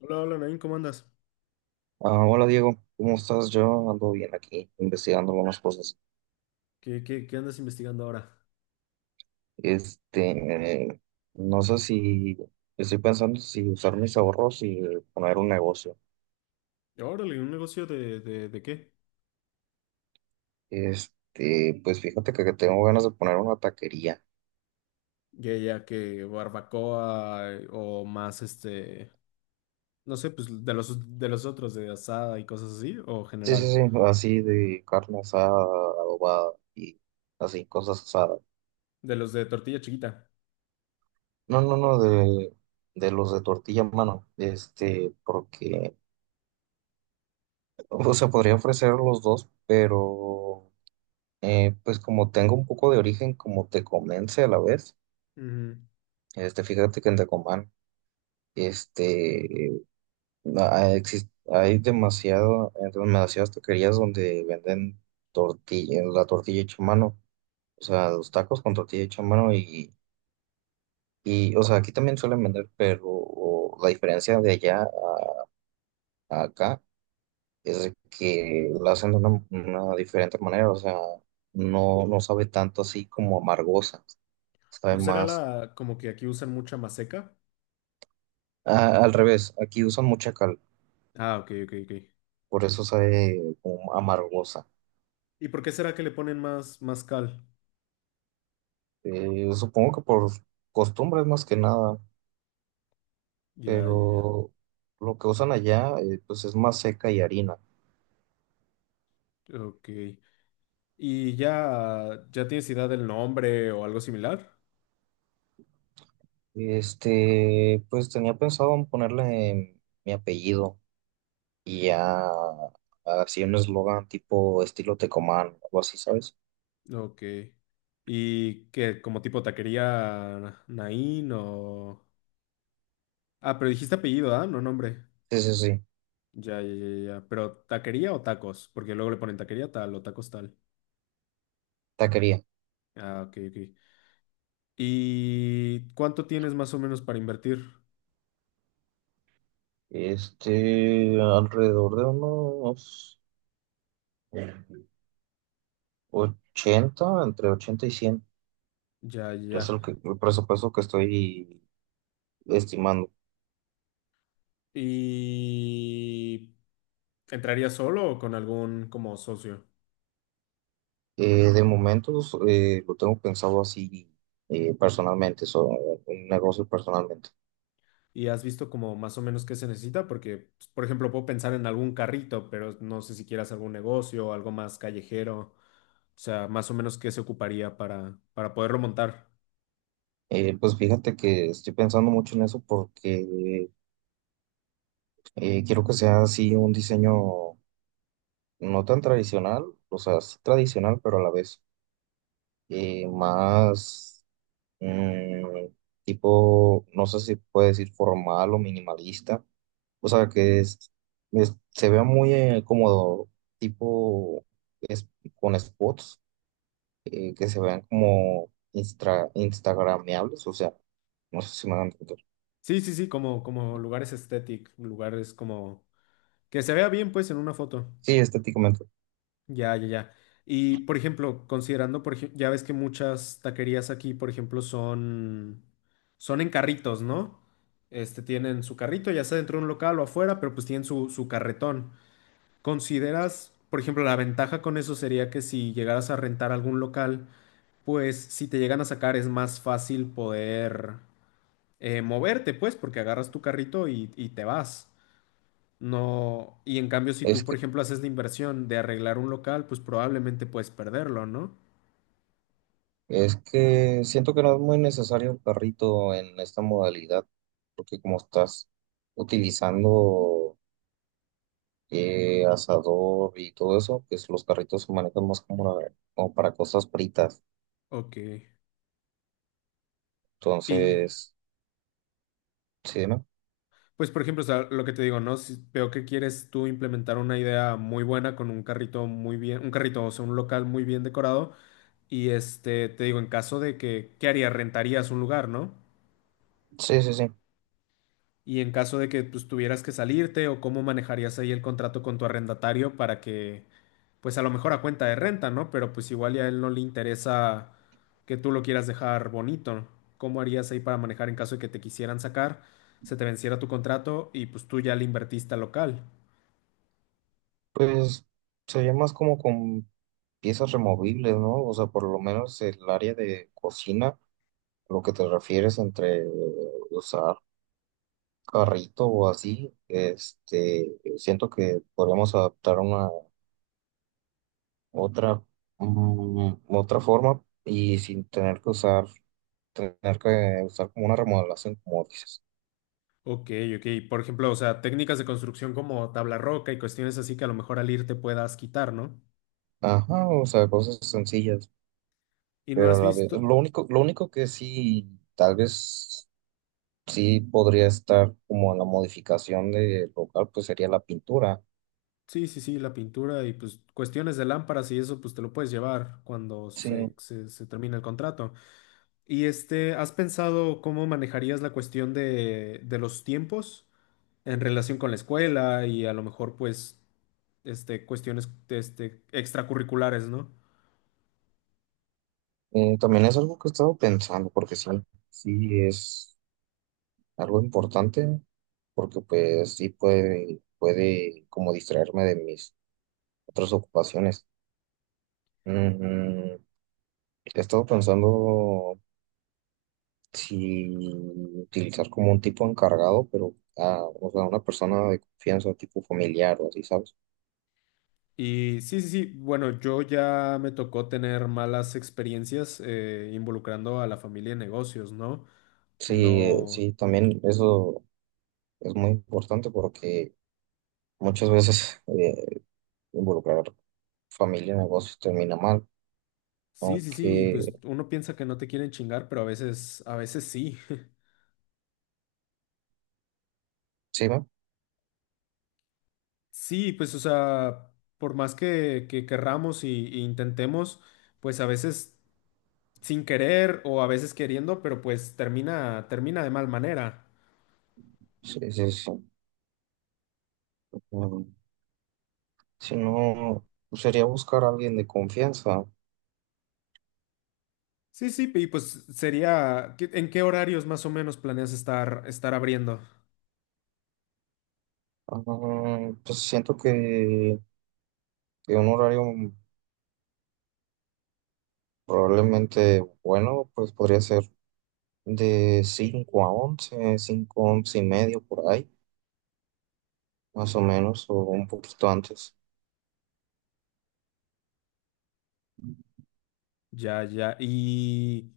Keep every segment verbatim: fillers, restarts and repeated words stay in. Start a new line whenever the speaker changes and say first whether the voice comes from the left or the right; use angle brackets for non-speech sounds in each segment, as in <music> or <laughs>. left: Hola, hola, Nain, ¿cómo andas?
right: Ah, hola Diego, ¿cómo estás? Yo ando bien aquí investigando algunas cosas.
left: ¿Qué, qué, qué andas investigando ahora?
right: Este, no sé si estoy pensando si usar mis ahorros y poner un negocio.
left: Órale, ¿un negocio de, de, de qué?
right: Este, pues fíjate que, que tengo ganas de poner una taquería.
left: Ya, ya que barbacoa eh, o más este, no sé, pues de los de los otros, de asada y cosas así, o
right: Sí, sí,
left: general,
right: sí, así de carne asada, adobada y así, cosas asadas.
left: de los de tortilla chiquita.
right: No, no, no, de, de los de tortilla en mano. Este, porque, o sea, podría ofrecer los dos, pero. Eh, pues como tengo un poco de origen, como tecomense a la vez,
left: Ujú.
right: este, fíjate que en Tecomán, este, na- exis- hay demasiado, eh, demasiadas taquerías donde venden tortilla, eh, la tortilla hecha a mano, o sea, los tacos con tortilla hecha a mano y, y, o sea, aquí también suelen vender, pero la diferencia de allá a, a acá es de que la hacen de una, una diferente manera, o sea, no, no sabe tanto así como amargosa,
left: ¿No
right: sabe
left: será
right: más.
left: la como que aquí usan mucha maseca?
right: Ah, al revés, aquí usan mucha cal,
left: Ah, ok, ok, ok.
right: por eso sabe como amargosa.
left: ¿Y por qué será que le ponen más, más cal?
right: Eh, supongo que por costumbres más que nada,
left: Ya, ya, ya.
right: pero lo que usan allá eh, pues es más seca y harina.
left: Ok. ¿Y ya, ya tienes idea del nombre o algo similar?
right: Este, pues tenía pensado en ponerle mi apellido y ya así un eslogan tipo estilo Tecomán, algo así, ¿sabes?
left: Ok. ¿Y qué, como tipo taquería Naín o...? Ah, pero dijiste apellido, ¿ah? No, nombre.
right: Sí, sí, sí,
left: Ya, ya, ya, ya. ¿Pero taquería o tacos? Porque luego le ponen taquería tal o tacos tal.
right: taquería.
left: Ah, ok, ok. ¿Y cuánto tienes más o menos para invertir?
right: Este, alrededor de unos ochenta, entre ochenta y cien.
left: Ya, ya,
right: Es
left: ya.
right: el, que- el presupuesto que estoy estimando.
left: ¿Y entrarías solo o con algún como socio?
right: Eh, de momentos eh, lo tengo pensado así, eh, personalmente, so- un negocio personalmente.
left: Y has visto como más o menos qué se necesita, porque, pues, por ejemplo, puedo pensar en algún carrito, pero no sé si quieras algún negocio o algo más callejero, o sea, más o menos qué se ocuparía para, para poderlo montar.
right: Eh, pues fíjate que estoy pensando mucho en eso porque eh, quiero que sea así un diseño no tan tradicional, o sea, sí tradicional, pero a la vez eh, más, mm, tipo, no sé si puede decir formal o minimalista. O sea, que es- es- se vea muy eh, como tipo es, con spots eh, que se vean como instra- instagrameables. O sea, no sé si me van a entender.
left: Sí, sí, sí, como, como lugares estéticos, lugares como que se vea bien, pues, en una foto.
right: Sí, estéticamente.
left: Ya, ya, ya. Y, por ejemplo, considerando, por ejemplo, ya ves que muchas taquerías aquí, por ejemplo, son, son en carritos, ¿no? Este, tienen su carrito, ya sea dentro de un local o afuera, pero pues tienen su, su carretón. ¿Consideras, por ejemplo, la ventaja con eso sería que si llegaras a rentar algún local, pues si te llegan a sacar es más fácil poder eh, moverte, pues, porque agarras tu carrito y, y te vas. No, y en cambio, si
right: Es
left: tú, por
right: que,
left: ejemplo, haces la inversión de arreglar un local, pues probablemente puedes perderlo, ¿no?
right: es que siento que no es muy necesario el carrito en esta modalidad, porque como estás utilizando eh, asador y todo eso, pues los carritos se manejan más como, una- como para cosas fritas.
left: Ok. Y
right: Entonces, sí, ¿no?
left: pues, por ejemplo, o sea, lo que te digo, ¿no? Si veo que quieres tú implementar una idea muy buena con un carrito muy bien, un carrito, o sea, un local muy bien decorado. Y este, te digo, en caso de que, ¿qué harías? Rentarías un lugar, ¿no?
right: Sí, sí, sí.
left: Y en caso de que pues, tuvieras que salirte o cómo manejarías ahí el contrato con tu arrendatario para que, pues a lo mejor a cuenta de renta, ¿no? Pero pues igual ya a él no le interesa que tú lo quieras dejar bonito. ¿Cómo harías ahí para manejar en caso de que te quisieran sacar, se te venciera tu contrato y pues tú ya le invertiste al local?
right: Pues sería más como con piezas removibles, ¿no? O sea, por lo menos el área de cocina, lo que te refieres entre eh, usar carrito o así, este, siento que podríamos adaptar una otra, mm, otra forma y sin tener que usar tener que usar como una remodelación, como dices.
left: Ok, ok. Por ejemplo, o sea, técnicas de construcción como tabla roca y cuestiones así que a lo mejor al irte puedas quitar, ¿no?
right: Ajá, o sea, cosas sencillas,
left: Y no
right: pero a
left: has
right: la vez,
left: visto...
right: lo único, lo único que sí, tal vez sí podría estar como en la modificación del local, pues sería la pintura.
left: Sí, sí, sí, la pintura y pues cuestiones de lámparas y eso pues te lo puedes llevar cuando se,
right: Sí,
left: se, se termine el contrato. Y este, ¿has pensado cómo manejarías la cuestión de, de los tiempos en relación con la escuela y a lo mejor pues este, cuestiones este, extracurriculares, ¿no?
right: eh, también es algo que he estado pensando, porque sí, sí es algo importante, porque pues sí puede, puede como distraerme de mis otras ocupaciones. Mm, he estado pensando si utilizar como un tipo encargado, pero ah, o sea, una persona de confianza, tipo familiar o así, ¿sabes?
left: Y sí, sí, sí, bueno, yo ya me tocó tener malas experiencias eh, involucrando a la familia en negocios, ¿no?
right: Sí,
left: No.
right: sí, también eso. Es muy importante porque muchas veces eh, involucrar familia en negocios termina mal,
left: Sí, sí, sí, pues
right: aunque
left: uno piensa que no te quieren chingar, pero a veces, a veces sí. <laughs>
right: sí, ¿no?
left: Sí, pues o sea, por más que, que querramos y, y intentemos, pues a veces sin querer o a veces queriendo, pero pues termina, termina de mal manera.
right: Sí, sí, sí. Mm, si no, pues, sería buscar a alguien de confianza.
left: Sí, sí, y pues sería, ¿qué? ¿En qué horarios más o menos planeas estar, estar abriendo?
right: Ah, pues siento que, que un horario probablemente bueno, pues podría ser de cinco a once, cinco, once y medio por ahí, más o menos, o un poquito antes.
left: Ya, ya. Y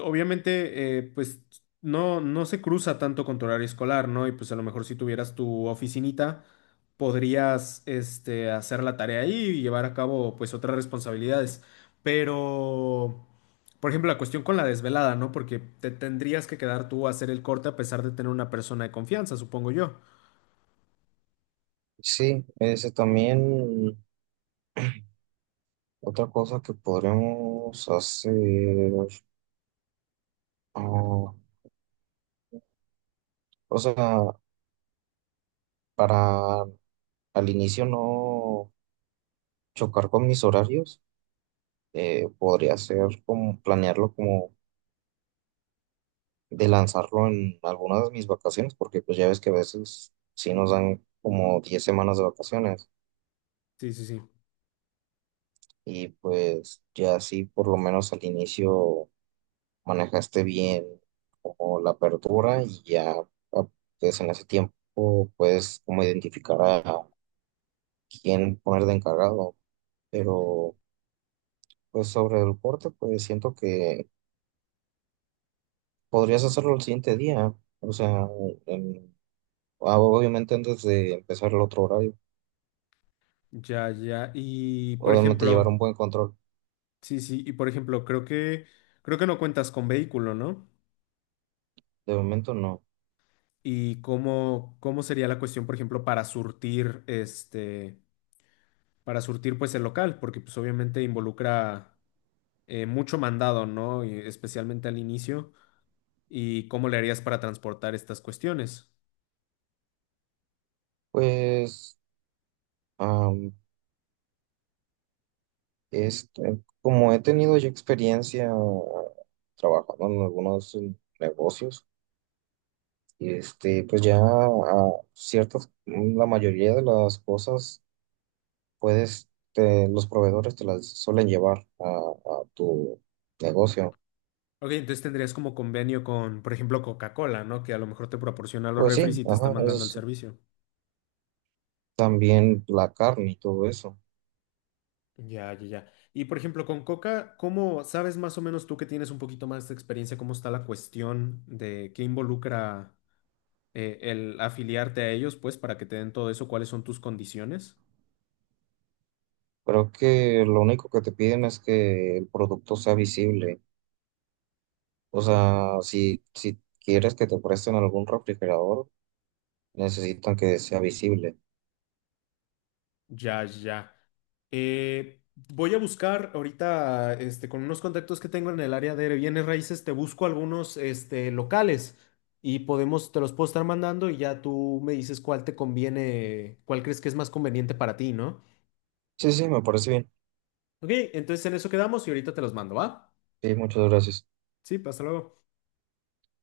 left: obviamente, eh, pues no, no se cruza tanto con tu horario escolar, ¿no? Y pues a lo mejor si tuvieras tu oficinita, podrías este, hacer la tarea ahí y llevar a cabo pues otras responsabilidades. Pero, por ejemplo, la cuestión con la desvelada, ¿no? Porque te tendrías que quedar tú a hacer el corte a pesar de tener una persona de confianza, supongo yo.
right: Sí, ese también. Otra cosa que podremos hacer, ah, o sea, para al inicio no chocar con mis horarios, eh, podría ser como planearlo como de lanzarlo en algunas de mis vacaciones, porque pues ya ves que a veces sí nos dan como diez semanas de vacaciones
left: Sí, sí, sí.
right: y pues ya así por lo menos al inicio manejaste bien como la apertura y ya, ah, pues en ese tiempo puedes como identificar a quién poner de encargado. Pero pues sobre el corte, pues siento que podrías hacerlo el siguiente día. O sea, en- ah, obviamente antes de empezar el otro horario.
left: Ya, ya. Y por
right: Obviamente llevar
left: ejemplo,
right: un buen control.
left: sí, sí, y por ejemplo, creo que creo que no cuentas con vehículo, ¿no?
right: De momento no.
left: Y cómo, cómo sería la cuestión, por ejemplo, para surtir este, para surtir pues el local, porque pues obviamente involucra eh, mucho mandado, ¿no? Y especialmente al inicio. ¿Y cómo le harías para transportar estas cuestiones?
right: Pues am, este, como he tenido ya experiencia trabajando en algunos eh, negocios, este, pues ya ah, ciertas, la mayoría de las cosas puedes, te- los proveedores te las suelen llevar a, a tu negocio.
left: Ok, entonces tendrías como convenio con, por ejemplo, Coca-Cola, ¿no? Que a lo mejor te proporciona los
right: Pues sí,
left: refris y te está
right: ajá, eso
left: mandando el
right: sí.
left: servicio.
right: También la carne y todo eso.
left: Ya, ya, ya. Y por ejemplo, con Coca, ¿cómo sabes más o menos tú que tienes un poquito más de experiencia, cómo está la cuestión de qué involucra eh, el afiliarte a ellos, pues, para que te den todo eso, cuáles son tus condiciones?
right: Creo que lo único que te piden es que el producto sea visible. O sea, si, si quieres que te presten algún refrigerador, necesitan que sea visible.
left: Ya, ya. Eh, voy a buscar ahorita, este, con unos contactos que tengo en el área de bienes raíces, te busco algunos, este, locales y podemos, te los puedo estar mandando y ya tú me dices cuál te conviene, cuál crees que es más conveniente para ti, ¿no?
right: Sí, sí, me parece bien.
left: Ok, entonces en eso quedamos y ahorita te los mando, ¿va?
right: Sí, muchas gracias.
left: Sí, hasta luego.